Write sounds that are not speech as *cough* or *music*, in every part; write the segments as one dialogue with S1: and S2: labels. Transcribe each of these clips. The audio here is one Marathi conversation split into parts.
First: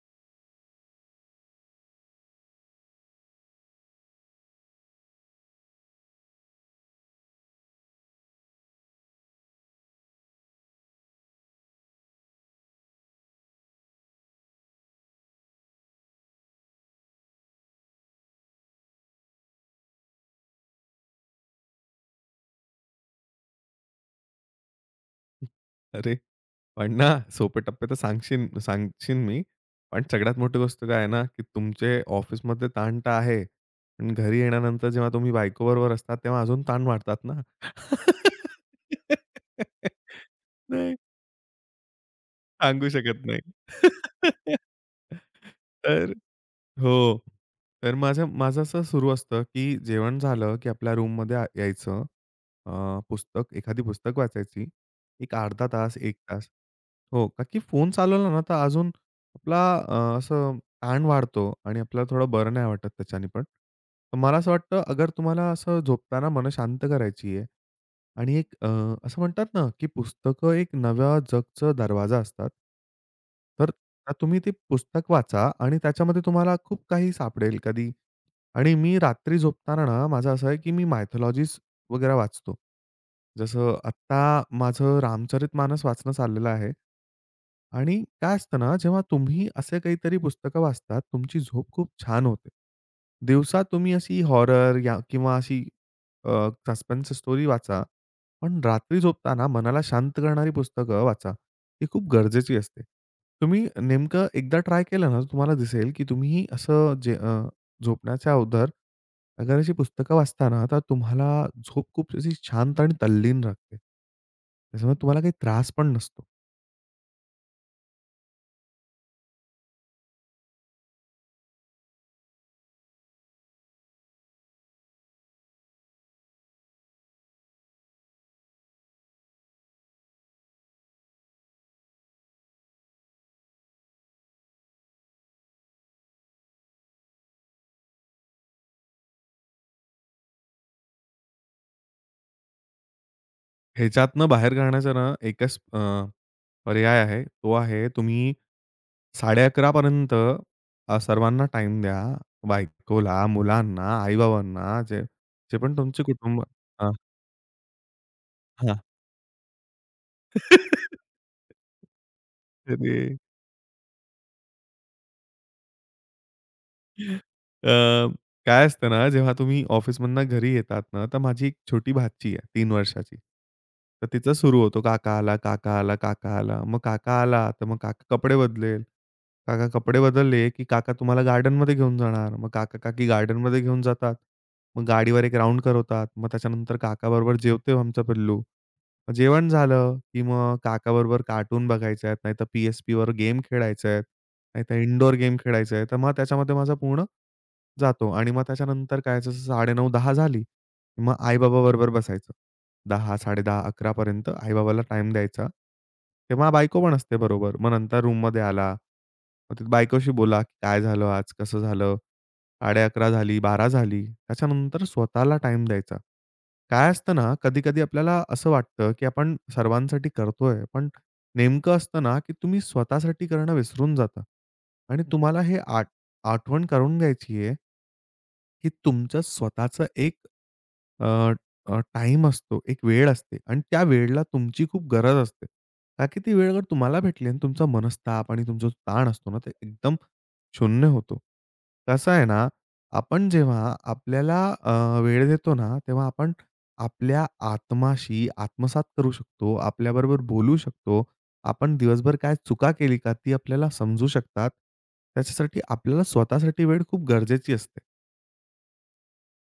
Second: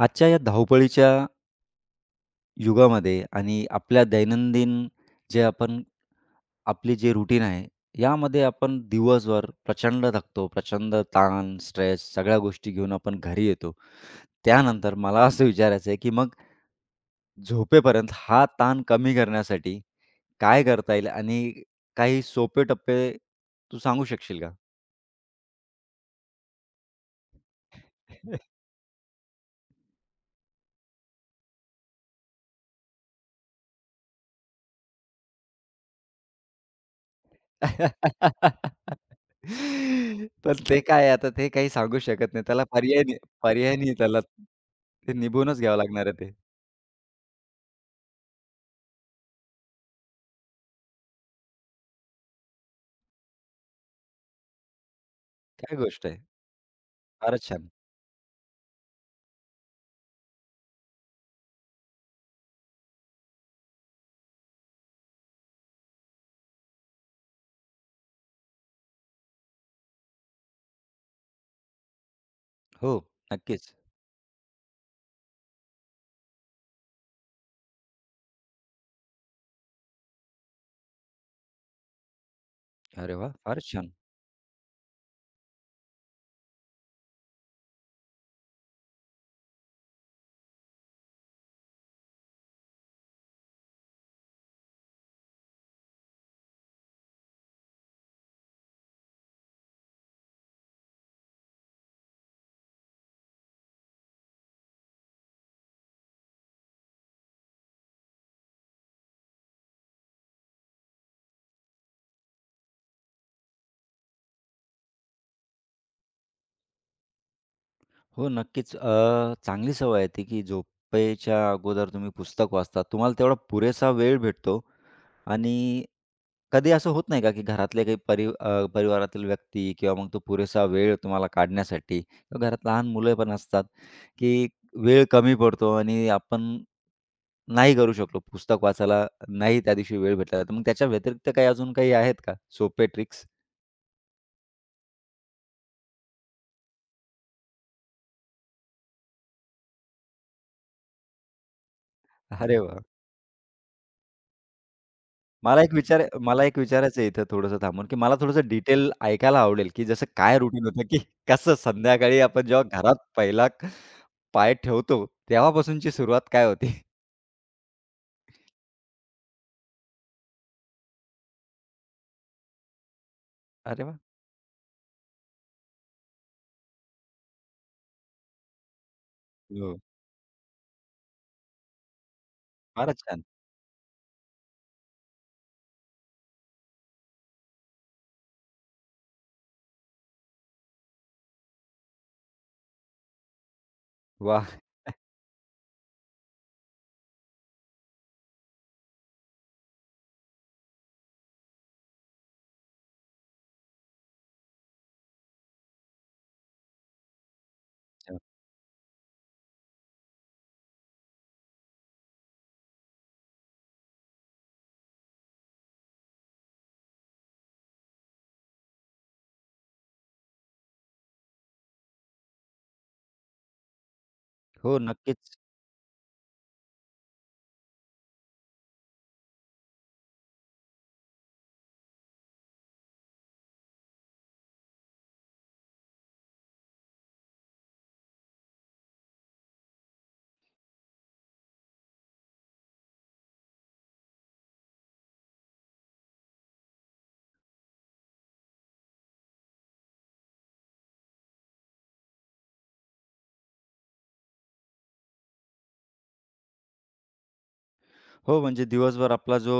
S1: आजच्या या धावपळीच्या युगामध्ये आणि आपल्या दैनंदिन जे आपण आपली जे रुटीन आहे, यामध्ये आपण दिवसभर प्रचंड थकतो, प्रचंड ताण, स्ट्रेस सगळ्या गोष्टी घेऊन आपण घरी येतो. त्यानंतर मला असं विचारायचं आहे, की मग झोपेपर्यंत हा ताण कमी करण्यासाठी काय करता येईल आणि काही सोपे टप्पे तू सांगू शकशील का?
S2: अरे! पण ना सोपे टप्पे तर सांगशील सांगशील मी. पण सगळ्यात मोठी गोष्ट काय आहे ना, की तुमचे ऑफिसमध्ये ताण तर आहे. पण घरी येण्यानंतर जेव्हा तुम्ही बायकोबरोबर असतात, तेव्हा अजून ताण वाढतात ना.
S1: *laughs*
S2: *laughs*
S1: पण ते
S2: नाही.
S1: काय आता ते काही सांगू शकत नाही. त्याला
S2: सांगू
S1: पर्याय नाही,
S2: शकत नाही.
S1: पर्याय नाही त्याला. ते
S2: *laughs*
S1: निभूनच घ्यावं लागणार
S2: तर
S1: आहे ते.
S2: हो. तर माझं माझं असं सुरू असतं, की जेवण झालं, की आपल्या रूममध्ये यायचं. एखादी पुस्तक वाचायची. एक अर्धा
S1: काय
S2: तास,
S1: गोष्ट आहे.
S2: एक तास. हो,
S1: फारच
S2: का की
S1: छान.
S2: फोन चालवला ना, तर अजून आपला असं ताण वाढतो आणि आपल्याला थोडं बरं नाही वाटत त्याच्याने पण. तर मला असं वाटतं, अगर तुम्हाला असं झोपताना मन शांत करायची आहे, आणि एक असं म्हणतात ना, की पुस्तकं एक नव्या जगचा दरवाजा असतात.
S1: हो,
S2: तर
S1: नक्कीच.
S2: तुम्ही ते पुस्तक वाचा आणि त्याच्यामध्ये तुम्हाला खूप काही सापडेल. कधी आणि मी रात्री झोपताना ना, माझं असं आहे, की मी मायथॉलॉजीज वगैरे वाचतो.
S1: अरे वाह! फारच
S2: जसं
S1: छान.
S2: आत्ता माझं रामचरित मानस वाचणं चाललेलं आहे. आणि काय असतं ना, जेव्हा तुम्ही असे काहीतरी पुस्तकं वाचतात, तुमची झोप खूप छान होते. दिवसा तुम्ही अशी हॉरर या किंवा अशी अ, सस्पेन्स स्टोरी वाचा. पण रात्री झोपताना मनाला शांत करणारी पुस्तकं वाचा. ही खूप गरजेची असते. तुम्ही नेमकं एकदा ट्राय केलं ना, तर तुम्हाला दिसेल, की तुम्ही असं जे झोपण्याच्या अगोदर अगर अशी पुस्तकं वाचता ना, तर तुम्हाला झोप खूप अशी शांत आणि तल्लीन लागते. त्याच्यामुळे तुम्हाला काही त्रास पण नसतो.
S1: हो, नक्कीच. चांगली सवय आहे ती, की झोपेच्या अगोदर तुम्ही पुस्तक वाचता. तुम्हाला तेवढा पुरेसा वेळ भेटतो आणि कधी असं होत नाही का, की घरातले काही परिवारातील व्यक्ती किंवा मग तो पुरेसा वेळ तुम्हाला काढण्यासाठी किंवा घरात लहान मुलं पण असतात, की वेळ कमी पडतो आणि आपण नाही करू शकलो. पुस्तक वाचायला नाही त्या दिवशी वेळ भेटला. तर मग त्याच्या व्यतिरिक्त काही अजून काही आहेत का सोपे ट्रिक्स?
S2: ह्याच्यातनं बाहेर काढण्याचा ना एकच पर्याय आहे. तो आहे तुम्ही 11:30 पर्यंत सर्वांना टाईम द्या.
S1: अरे वाह!
S2: बायकोला, मुलांना, आई-बाबांना, जे जे पण तुमचे कुटुंब.
S1: मला एक
S2: हां,
S1: विचारायचं आहे इथं थोडंसं थांबून, की मला थोडंसं
S2: हां.
S1: डिटेल ऐकायला आवडेल, की जसं काय रुटीन होतं, की
S2: *laughs*
S1: कसं संध्याकाळी आपण जेव्हा घरात
S2: अरे!
S1: पहिला पाय ठेवतो, तेव्हापासूनची सुरुवात काय होते?
S2: अ, काय असतं ना, जेव्हा तुम्ही ऑफिसमधनं घरी येतात ना, तर माझी एक छोटी भाची आहे 3 वर्षाची.
S1: अरे वाह!
S2: तर तिचं सुरू होतो, "काका आला, काका आला, काका आला." मग काका आला, तर मग काका कपडे बदलेल. काका
S1: हो,
S2: कपडे बदलले, की काका तुम्हाला गार्डनमध्ये घेऊन जाणार. मग
S1: फारच
S2: काका-काकी
S1: छान.
S2: गार्डनमध्ये घेऊन जातात. मग गाडीवर एक राउंड करवतात. मग त्याच्यानंतर काकाबरोबर जेवतो आमचा पिल्लू. मग जेवण झालं, की मग काकाबरोबर कार्टून बघायचे आहेत, नाहीतर पी-एस-पीवर गेम खेळायचे आहेत.
S1: वाह!
S2: नाही तर इनडोअर गेम खेळायचा आहे, तर मग त्याच्यामध्ये माझा पूर्ण जातो. आणि मग त्याच्यानंतर काय जसं 9:30 10 झाली, मग आई-बाबाबरोबर बसायचं. 10, 10:30, 11 पर्यंत आई-बाबाला टाईम द्यायचा. तेव्हा बायको पण असते बरोबर. मग नंतर
S1: छान.
S2: रूममध्ये आला. मग ते बायकोशी बोला, "काय झालं आज? कसं झालं?" 11:30 झाली, 12:00 झाली. त्याच्यानंतर स्वतःला टाईम द्यायचा. काय असतं ना, कधी-कधी आपल्याला असं वाटतं, की आपण सर्वांसाठी करतोय, पण नेमकं असतं ना, की तुम्ही स्वतःसाठी करणं विसरून जाता
S1: हो,
S2: आणि
S1: नक्कीच.
S2: तुम्हाला हे आठवण करून घ्यायची आहे, की तुमचं स्वतःचं एक अ, टाईम असतो, एक वेळ असते आणि त्या वेळेला तुमची खूप गरज असते. का की ती वेळ जर तुम्हाला भेटली आणि तुमचा मनस्ताप आणि तुमचा जो ताण असतो ना, ते एकदम शून्य होतो. कसं आहे ना, आपण जेव्हा आपल्याला वेळ देतो ना, तेव्हा आपण आपल्या आत्माशी आत्मसात करू शकतो, आपल्याबरोबर बोलू शकतो. आपण दिवसभर काय चुका केली का, ती आपल्याला समजू शकतात. त्याच्यासाठी आपल्याला स्वतःसाठी वेळ खूप गरजेची असते.
S1: हो, म्हणजे दिवसभर आपला जो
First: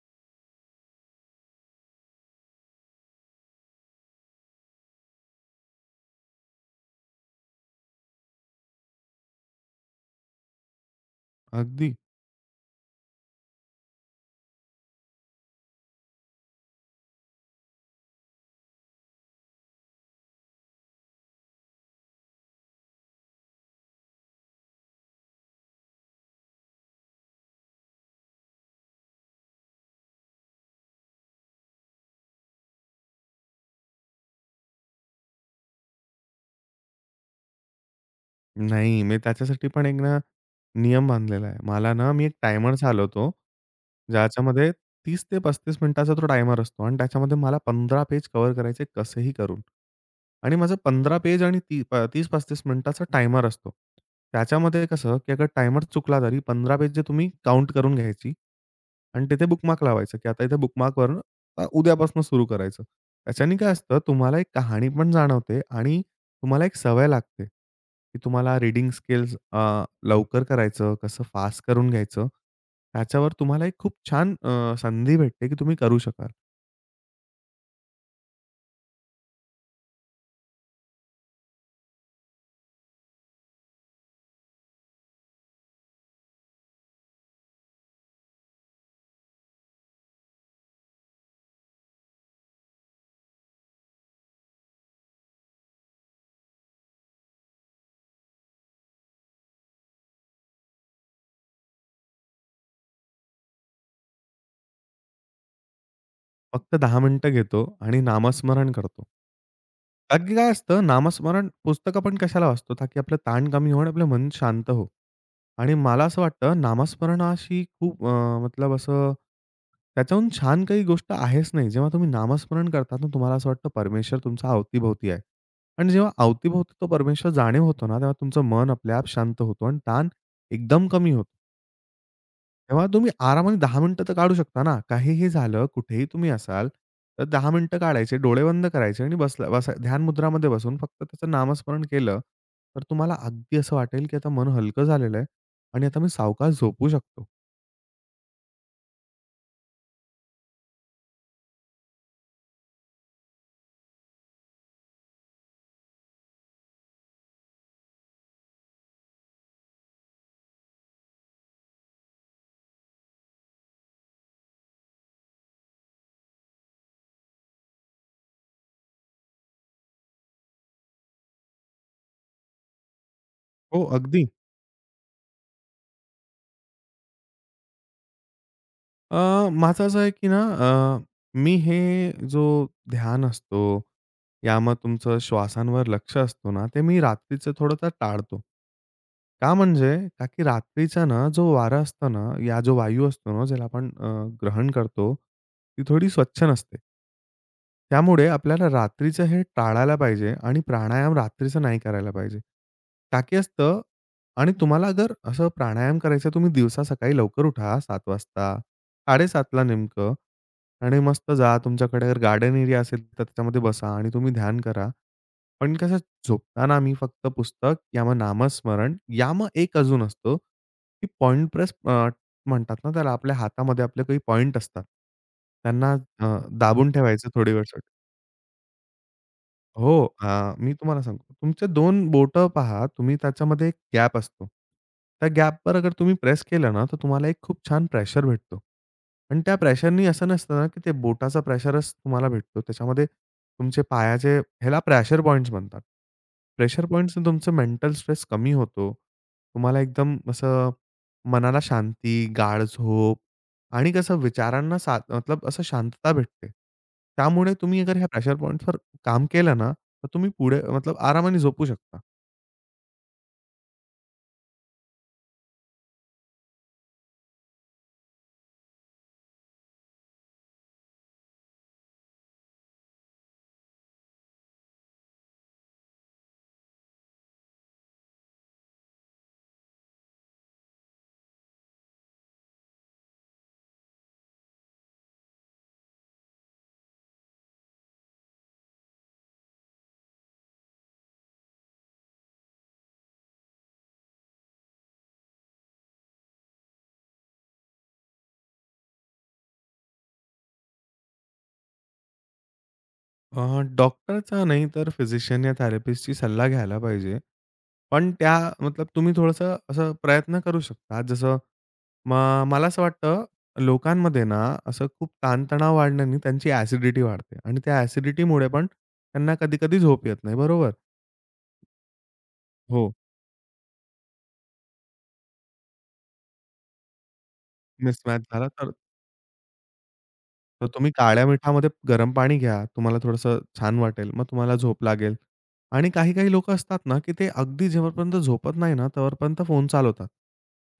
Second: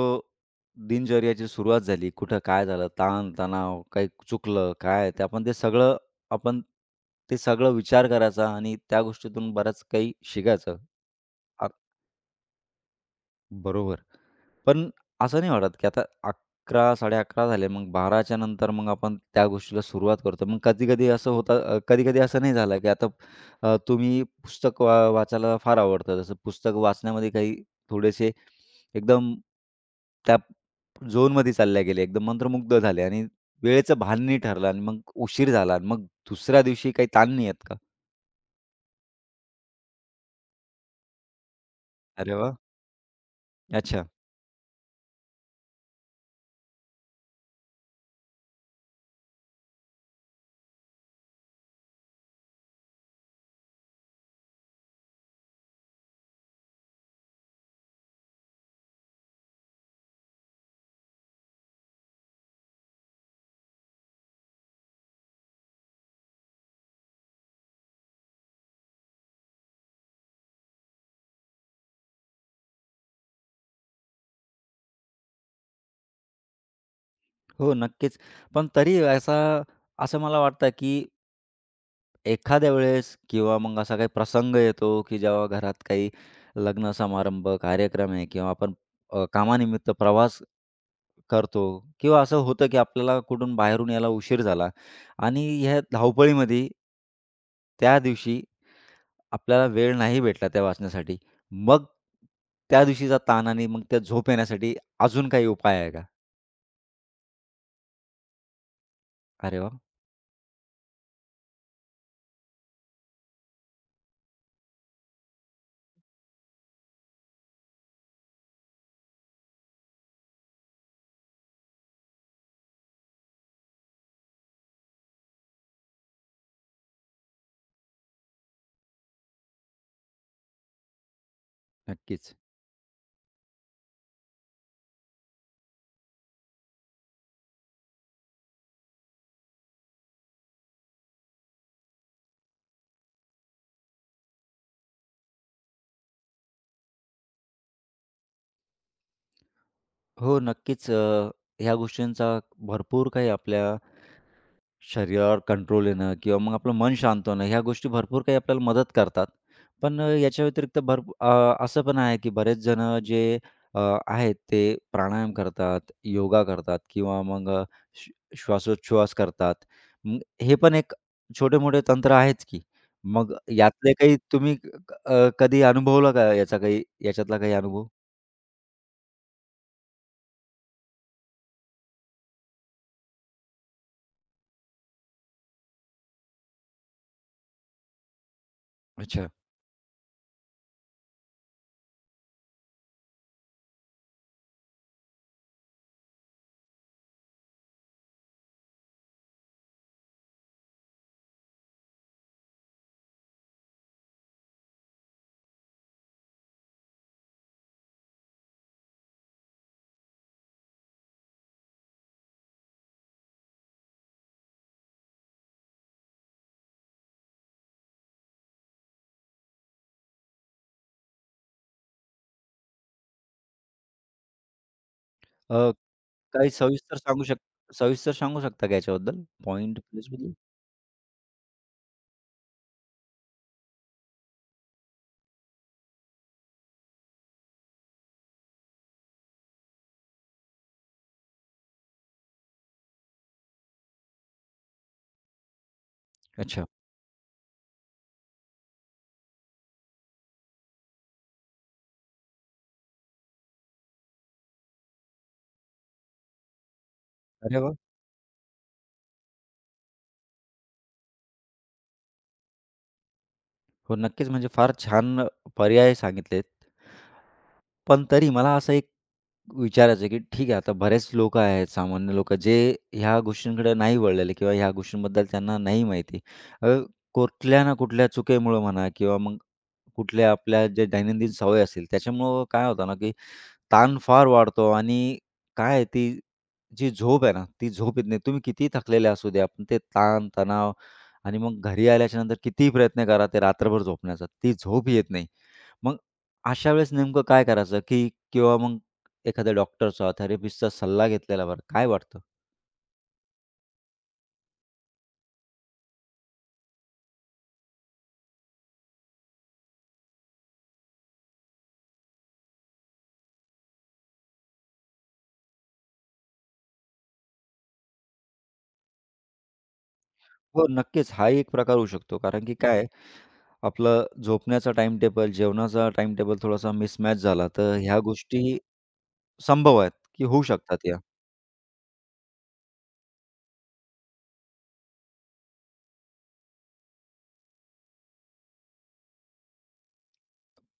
S1: दिनचर्याची सुरुवात झाली, कुठं काय झालं, ताण-तणाव, काही चुकलं, काय ते आपण ते सगळं विचार करायचा आणि त्या गोष्टीतून बराच काही शिकायचं. आ
S2: अगदी.
S1: बरोबर. पण असं नाही वाटत, की आता 11 11:30 झाले, मग 12च्या नंतर मग आपण त्या गोष्टीला सुरुवात करतो. मग कधी-कधी असं होतं कधी-कधी असं नाही झालं, की आता तुम्ही पुस्तक वाचायला फार आवडतं. जसं पुस्तक वाचण्यामध्ये काही थोडेसे एकदम त्या झोनमध्ये चालले गेले, एकदम मंत्रमुग्ध झाले आणि वेळेचं भान नाही ठरलं आणि मग उशीर झाला आणि मग दुसऱ्या दिवशी काही ताण नाही येत का?
S2: नाही, मी त्याच्यासाठी पण एक ना, नियम बांधलेला आहे. मला ना, मी एक
S1: अरे वाह!
S2: टायमर चालवतो,
S1: अच्छा.
S2: ज्याच्यामध्ये 30 ते 35 मिनिटाचा तो टायमर असतो आणि त्याच्यामध्ये मला 15 पेज कव्हर करायचे कसेही करून. आणि माझं 15 पेज आणि ती 30-35 मिनिटाचा टायमर असतो. त्याच्यामध्ये कसं, की अगर टायमर चुकला तरी 15 पेज जे तुम्ही काउंट करून घ्यायची आणि तिथे बुकमार्क लावायचं, की आता इथे बुकमार्कवरून उद्यापासून सुरू करायचं. त्याच्याने काय असतं, तुम्हाला एक कहाणी पण जाणवते आणि तुम्हाला एक सवय लागते, की तुम्हाला रीडिंग स्किल्स लवकर करायचं, कसं फास्ट करून घ्यायचं. त्याच्यावर तुम्हाला एक खूप छान संधी भेटते, की तुम्ही करू शकाल.
S1: हो, नक्कीच. पण तरी असं मला वाटतं, की एखाद्या वेळेस किंवा मग असा काही प्रसंग येतो, की जेव्हा घरात काही लग्न समारंभ, कार्यक्रम आहे किंवा आपण कामानिमित्त प्रवास करतो किंवा असं होतं, की आपल्याला कुठून बाहेरून यायला उशीर झाला आणि ह्या धावपळीमध्ये त्या दिवशी आपल्याला वेळ नाही भेटला त्या वाचण्यासाठी. मग त्या दिवशीचा ताण आणि मग त्या झोप येण्यासाठी अजून काही उपाय आहे का?
S2: फक्त 10 मिनिटं घेतो आणि नामस्मरण करतो.
S1: अरे वाह!
S2: कारण की काय असतं नामस्मरण, पुस्तकं आपण कशाला वाचतो? ताकी आपलं ताण कमी हो आणि आपलं मन शांत हो. आणि मला असं वाटतं नामस्मरणाशी खूप मतलब असं त्याच्याहून छान काही गोष्ट आहेच नाही. जेव्हा तुम्ही नामस्मरण करतात ना, तुम्हाला असं वाटतं परमेश्वर तुमच्या अवतीभोवती आहे. आणि जेव्हा अवतीभोवती तो परमेश्वर जाणीव होतो ना, तेव्हा तुमचं मन आपल्या आप शांत होतो आणि ताण एकदम कमी होतो.
S1: नक्कीच.
S2: तेव्हा तुम्ही आरामाने 10 मिनिटं तर काढू शकता ना. काहीही झालं, कुठेही तुम्ही असाल, तर 10 मिनिटं काढायचे, डोळे बंद करायचे आणि बसा ध्यान मुद्रामध्ये बसून फक्त त्याचं नामस्मरण केलं, तर तुम्हाला अगदी असं वाटेल की आता मन हलकं झालेलं आहे आणि आता मी सावकाश झोपू शकतो.
S1: हो, नक्कीच. ह्या गोष्टींचा भरपूर काही आपल्या शरीरावर कंट्रोल येणं किंवा मग आपलं मन शांत होणं, ह्या गोष्टी भरपूर काही आपल्याला मदत करतात. पण याच्या व्यतिरिक्त असं पण आहे, की बरेच जणं जे अ, आहेत ते प्राणायाम करतात, योगा करतात किंवा मग श्व श्वासोच्छ्वास करतात. मग हे पण एक छोटे-मोठे तंत्र आहेच की. मग
S2: हो,
S1: यातले काही
S2: अगदी.
S1: तुम्ही कधी अनुभवलं का याचा काही याच्यातला काही अनुभव?
S2: माझं असं आहे की ना अ, मी हे जो ध्यान असतो, या मग तुमचं श्वासांवर लक्ष असतो ना, ते मी रात्रीचं थोडंसं टाळतो.
S1: अच्छा.
S2: का की रात्रीचा ना जो वारा असतो ना, या जो वायू असतो ना, ज्याला आपण ग्रहण करतो, ती थोडी स्वच्छ नसते. त्यामुळे आपल्याला रात्रीचं हे टाळायला पाहिजे आणि प्राणायाम रात्रीचं नाही करायला पाहिजे. का की असतं, आणि तुम्हाला जर असं प्राणायाम करायचं तुम्ही दिवसा सकाळी लवकर उठा 7:00 वाजता, 7:30 ला नेमकं, आणि मस्त जा, तुमच्याकडे जर गार्डन एरिया असेल तर त्याच्यामध्ये बसा आणि तुम्ही ध्यान करा. पण कसं, झोपताना आम्ही फक्त पुस्तक या मग नामस्मरण, या मग एक अजून असतो, की पॉइंट प्रेस म्हणतात ना त्याला, आपल्या हातामध्ये आपले काही पॉइंट असतात.
S1: अ,
S2: त्यांना
S1: काही
S2: दाबून ठेवायचं थोडी वेळ.
S1: सविस्तर सांगू शकता का याच्याबद्दल? पॉइंट
S2: हो.
S1: प्लेसबद्दल?
S2: मी तुम्हाला सांगतो. तुमचे दोन बोटं पहा. तुम्ही त्याच्यामध्ये एक गॅप असतो. त्या गॅपवर अगर तुम्ही प्रेस केलं ना, तर तुम्हाला एक खूप छान प्रेशर भेटतो. पण त्या प्रेशरनी असं नसतं ना, की ते बोटाचा प्रेशरच तुम्हाला भेटतो. त्याच्यामध्ये तुमचे पायाचे ह्याला प्रेशर पॉइंट्स म्हणतात.
S1: अच्छा.
S2: प्रेशर पॉइंट्सने तुमचं मेंटल स्ट्रेस कमी होतो. तुम्हाला एकदम असं मनाला शांती, गाढ झोप आणि कसं विचारांना मतलब असं शांतता भेटते. त्यामुळे
S1: अरे वाह!
S2: तुम्ही अगर ह्या प्रेशर पॉइंट्सवर काम केलं ना, तर तुम्ही पुढे आरामाने झोपू शकता.
S1: हो, नक्कीच. म्हणजे फार छान पर्याय सांगितलेत. पण तरी मला असं एक विचारायचं आहे, की ठीक आहे, आता बरेच लोकं आहेत, सामान्य लोकं, जे ह्या गोष्टींकडे नाही वळलेले किंवा ह्या गोष्टींबद्दल त्यांना नाही माहिती. अ, कुठल्या ना कुठल्या चुकीमुळं म्हणा किंवा मग कुठल्या आपल्या ज्या दैनंदिन सवय असतील, त्याच्यामुळं काय होतं ना, की ताण फार वाढतो आणि काय आहे, ती जी झोप आहे ना, ती झोप येत नाही. तुम्ही कितीही थकलेले असू द्या, पण ते ताण, तणाव आणि मग घरी आल्याच्यानंतर कितीही प्रयत्न करा ते रात्रभर झोपण्याचा, ती झोप येत नाही. मग अशा वेळेस नेमकं काय करायचं, की किंवा मग एखाद्या डॉक्टरचा, थेरपिस्टचा सल्ला घेतलेला बरा. काय वाटतं?
S2: डॉक्टरचा नाही तर फिजिशियन या थेरपिस्टची सल्ला घ्यायला पाहिजे. पण त्या तुम्ही थोडंसं असं प्रयत्न करू शकता. जसं, मग मला असं वाटतं लोकांमध्ये ना, असं खूप ताणतणाव वाढल्याने त्यांची ॲसिडिटी वाढते आणि त्या ॲसिडिटीमुळे पण त्यांना कधी-कधी झोप येत नाही,
S1: हो,
S2: बरोबर?
S1: नक्कीच. हा एक प्रकार होऊ शकतो. कारण की काय आहे,
S2: हो.
S1: आपलं झोपण्याचा टाईमटेबल, जेवणाचा टाईमटेबल थोडासा मिसमॅच झाला, तर ह्या
S2: मिसमॅच झाला
S1: गोष्टी
S2: तर,
S1: संभव आहेत, की होऊ
S2: तर
S1: शकतात
S2: तुम्ही
S1: या.
S2: काळ्या मिठामध्ये गरम पाणी घ्या. तुम्हाला थोडंसं छान वाटेल. मग तुम्हाला झोप लागेल. आणि काही-काही लोकं असतात ना, की ते अगदी जेव्हापर्यंत झोपत नाही ना, तेव्हापर्यंत फोन चालवतात.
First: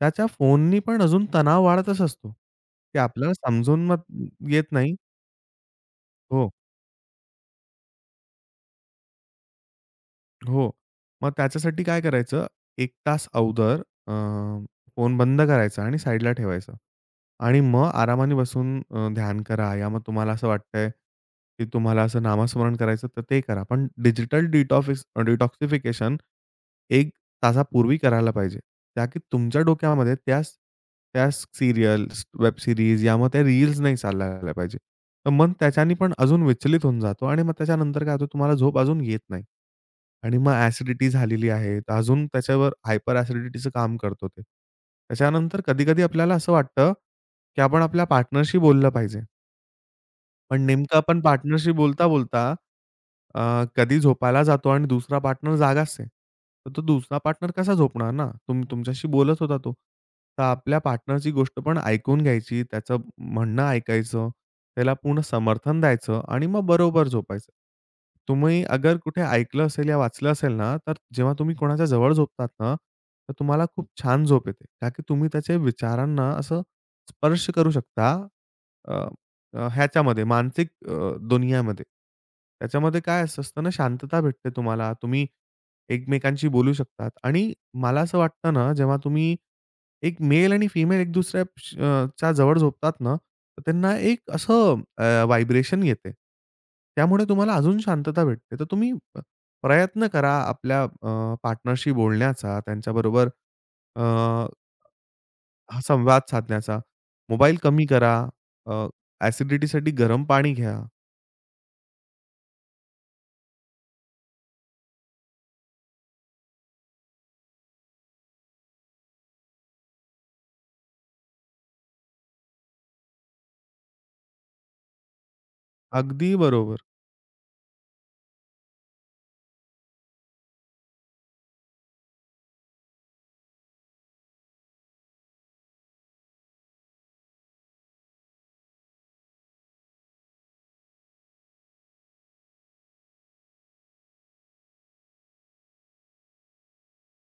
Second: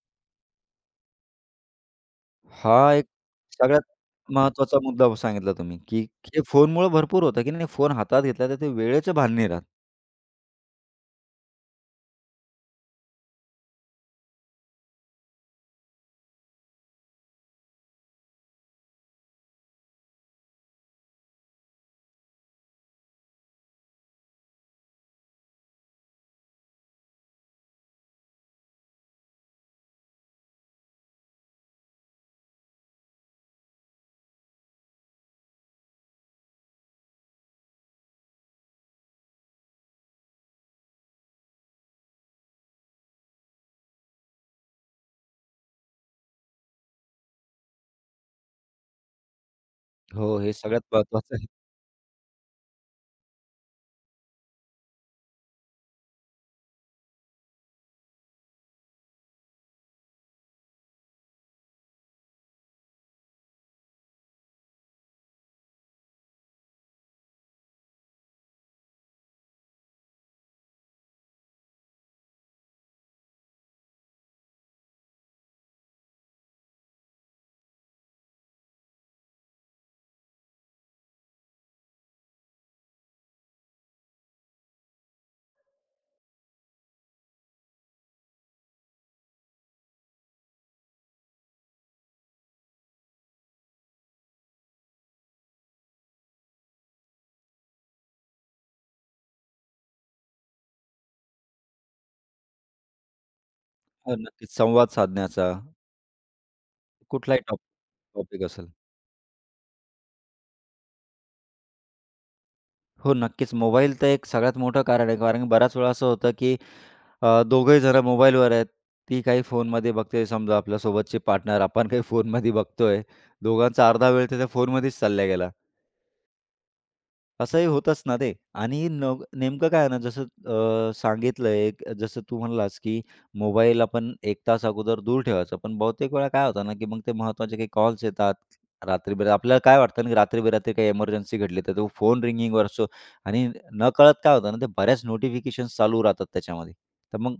S2: त्याच्या फोननी पण अजून तणाव वाढतच असतो.
S1: हा
S2: ते
S1: एक
S2: आपल्याला
S1: सगळ्यात
S2: समजून मग येत
S1: महत्त्वाचा
S2: नाही.
S1: मुद्दा सांगितला तुम्ही, की हे
S2: हो.
S1: फोनमुळं भरपूर होतं, की नाही फोन हातात घेतला तर ते वेळेचं भान नाही राहत.
S2: हो. मग त्याच्यासाठी काय करायचं, 1 तास अगोदर अ, फोन बंद करायचा आणि साईडला ठेवायचा. आणि मग आरामाने बसून ध्यान करा, या मग तुम्हाला असं वाटतंय, की तुम्हाला असं नामस्मरण करायचं तर ते करा. पण डिजिटल डिटॉक्सिफिकेशन तासापूर्वी करायला पाहिजे. त्या की तुमच्या डोक्यामध्ये त्याच त्याच सीरियल्स, वेब सीरीज या मग त्या रील्स नाही चालायला पाहिजे. तर मन त्याच्याने पण अजून विचलित होऊन जातो आणि मग त्याच्यानंतर काय होतं, तुम्हाला झोप अजून येत नाही. आणि मग ॲसिडिटी झालेली आहे. तर अजून त्याच्यावर हायपर ॲसिडिटीचं काम करतो ते. त्याच्यानंतर कधी-कधी आपल्याला असं वाटतं, की आपण आपल्या पार्टनरशी बोललं पाहिजे.
S1: हो, हे
S2: पण
S1: सगळ्यात
S2: नेमकं आपण
S1: महत्त्वाचं.
S2: पार्टनरशी बोलता-बोलता अ, कधी झोपायला जातो आणि दुसरा पार्टनर जागाच आहे. तर तो दुसरा पार्टनर कसा झोपणार ना? तुमच्याशी बोलत होता तो. तर आपल्या पार्टनरची गोष्ट पण ऐकून घ्यायची, त्याचं म्हणणं ऐकायचं, त्याला पूर्ण समर्थन द्यायचं आणि मग बरोबर झोपायचं. तुम्ही अगर कुठे ऐकलं असेल या वाचलं असेल ना, तर जेव्हा तुम्ही कोणाच्या जवळ झोपतात ना, तर तुम्हाला खूप छान झोप येते. का की तुम्ही त्याच्या विचारांना असं स्पर्श करू शकता. ह्याच्यामध्ये मानसिक दुनियामध्ये. त्याच्यामध्ये काय असं असतं ना, शांतता भेटते तुम्हाला. तुम्ही एकमेकांशी बोलू शकतात. आणि मला असं वाटतं ना, जेव्हा तुम्ही एक मेल आणि फिमेल एक दुसऱ्या च्या जवळ झोपतात ना, तर त्यांना एक असं व्हायब्रेशन येते. त्यामुळे तुम्हाला अजून शांतता भेटते. तर तुम्ही प्रयत्न करा आपल्या पार्टनरशी बोलण्याचा, त्यांच्याबरोबर अ,
S1: हो, नक्कीच. संवाद साधण्याचा
S2: हा संवाद साधण्याचा.
S1: कुठलाही
S2: मोबाईल कमी करा.
S1: टॉपिक असेल.
S2: ॲसिडिटीसाठी गरम पाणी घ्या.
S1: हो, नक्कीच. मोबाईल तर एक सगळ्यात मोठं कारण आहे. कारण बऱ्याच वेळा असं होतं, की दोघंही जण मोबाईलवर आहेत. ती काही फोनमध्ये बघते. समजा आपल्यासोबतची पार्टनर, आपण काही फोनमध्ये बघतोय. दोघांचा अर्धा वेळ तिथे फोनमध्येच चालला गेला.
S2: अगदी बरोबर.
S1: असंही होतच ना ते आणि नेमकं काय आहे ना जसं सांगितलं एक जसं तू म्हणलास, की मोबाईल आपण 1 तास अगोदर दूर ठेवायचा. पण बहुतेक वेळा काय होतं ना, की मग ते महत्त्वाचे काही कॉल्स येतात रात्री-बेरात्री. आपल्याला काय वाटतं ना, की रात्री-बेरात्री काही इमर्जन्सी घडली तर तो फोन रिंगिंगवर असतो आणि नकळत काय होतं ना, ते बऱ्याच नोटिफिकेशन्स चालू राहतात त्याच्यामध्ये. तर मग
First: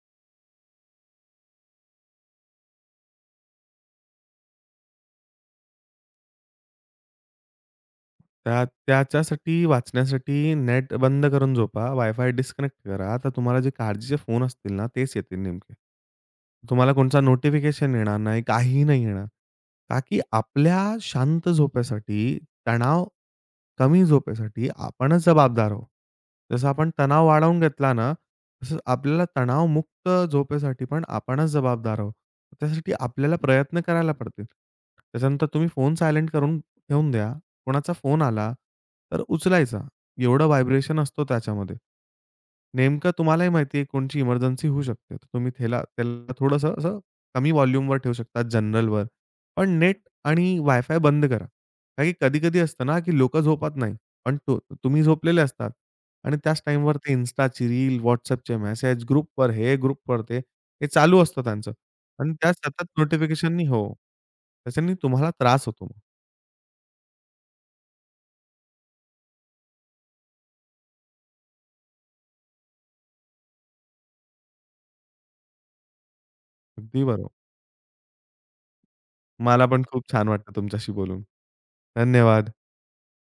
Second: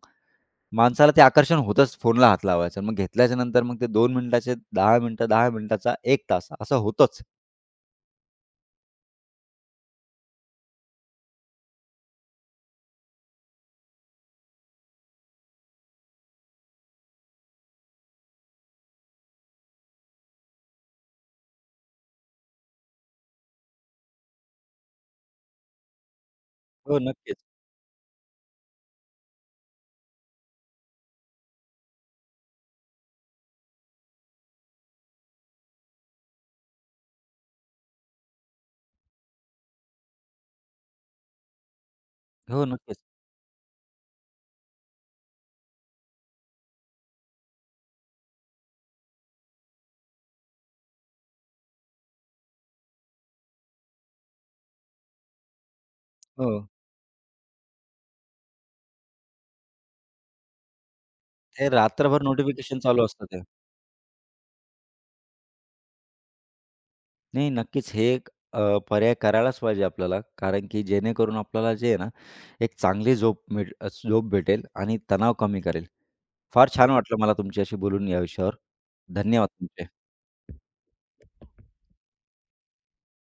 S1: माणसाला ते आकर्षण होतंच फोनला हात लावायचं. मग घेतल्याच्या नंतर मग ते 2 मिनिटाचे 10 मिनिटं, 10 मिनिटाचा 1 तास असं होतंच.
S2: त्याच्यासाठी वाचण्यासाठी नेट बंद करून झोपा, वायफाय डिस्कनेक्ट करा. तर तुम्हाला जे काळजीचे फोन असतील ना, तेच येतील नेमके. तुम्हाला कोणचा नोटिफिकेशन येणार नाही, काहीही नाही येणार. का की आपल्या शांत झोपेसाठी, तणाव कमी झोपेसाठी आपणच जबाबदार आहोत. जसं आपण
S1: हो,
S2: तणाव
S1: नक्कीच.
S2: वाढवून घेतला ना, तसंच आपल्याला तणावमुक्त झोपेसाठी पण आपणच जबाबदार आहोत. त्यासाठी आपल्याला प्रयत्न करायला पडतील. त्याच्यानंतर तुम्ही फोन सायलेंट करून ठेवून द्या. कोणाचा फोन आला, तर उचलायचा. एवढं व्हायब्रेशन असतो त्याच्यामध्ये.
S1: हो, नक्कीच.
S2: नेमकं तुम्हालाही माहिती आहे कोणची इमर्जन्सी होऊ शकते. तर तुम्ही त्याला त्याला थोडंसं असं कमी व्हॉल्यूमवर ठेवू शकता, जनरलवर. पण नेट आणि वायफाय बंद करा. कारण की कधी-कधी असतं ना, की लोकं झोपत नाही. पण तो तुम्ही झोपलेले असतात आणि
S1: हो.
S2: त्याच टाईमवर ते Instaची रील, WhatsAppचे मेसेज, ग्रुपवर हे, ग्रुपवर ते, हे चालू असतं
S1: ते
S2: त्यांचं.
S1: रात्रभर
S2: आणि त्या
S1: नोटिफिकेशन
S2: सतत
S1: चालू असतं ते.
S2: नोटिफिकेशननी हो. त्याच्यानी तुम्हाला त्रास होतो मग.
S1: नाही, नक्कीच हे एक पर्याय करायलाच पाहिजे आपल्याला. कारण की जेणेकरून आपल्याला जे आहे ना, एक चांगली झोप झोप भेटेल आणि तणाव कमी करेल. फार छान
S2: अगदी
S1: वाटलं
S2: बरोबर.
S1: मला तुमच्याशी बोलून या विषयावर. धन्यवाद
S2: मला पण
S1: तुमचे.
S2: खूप छान वाटलं तुमच्याशी बोलून. धन्यवाद.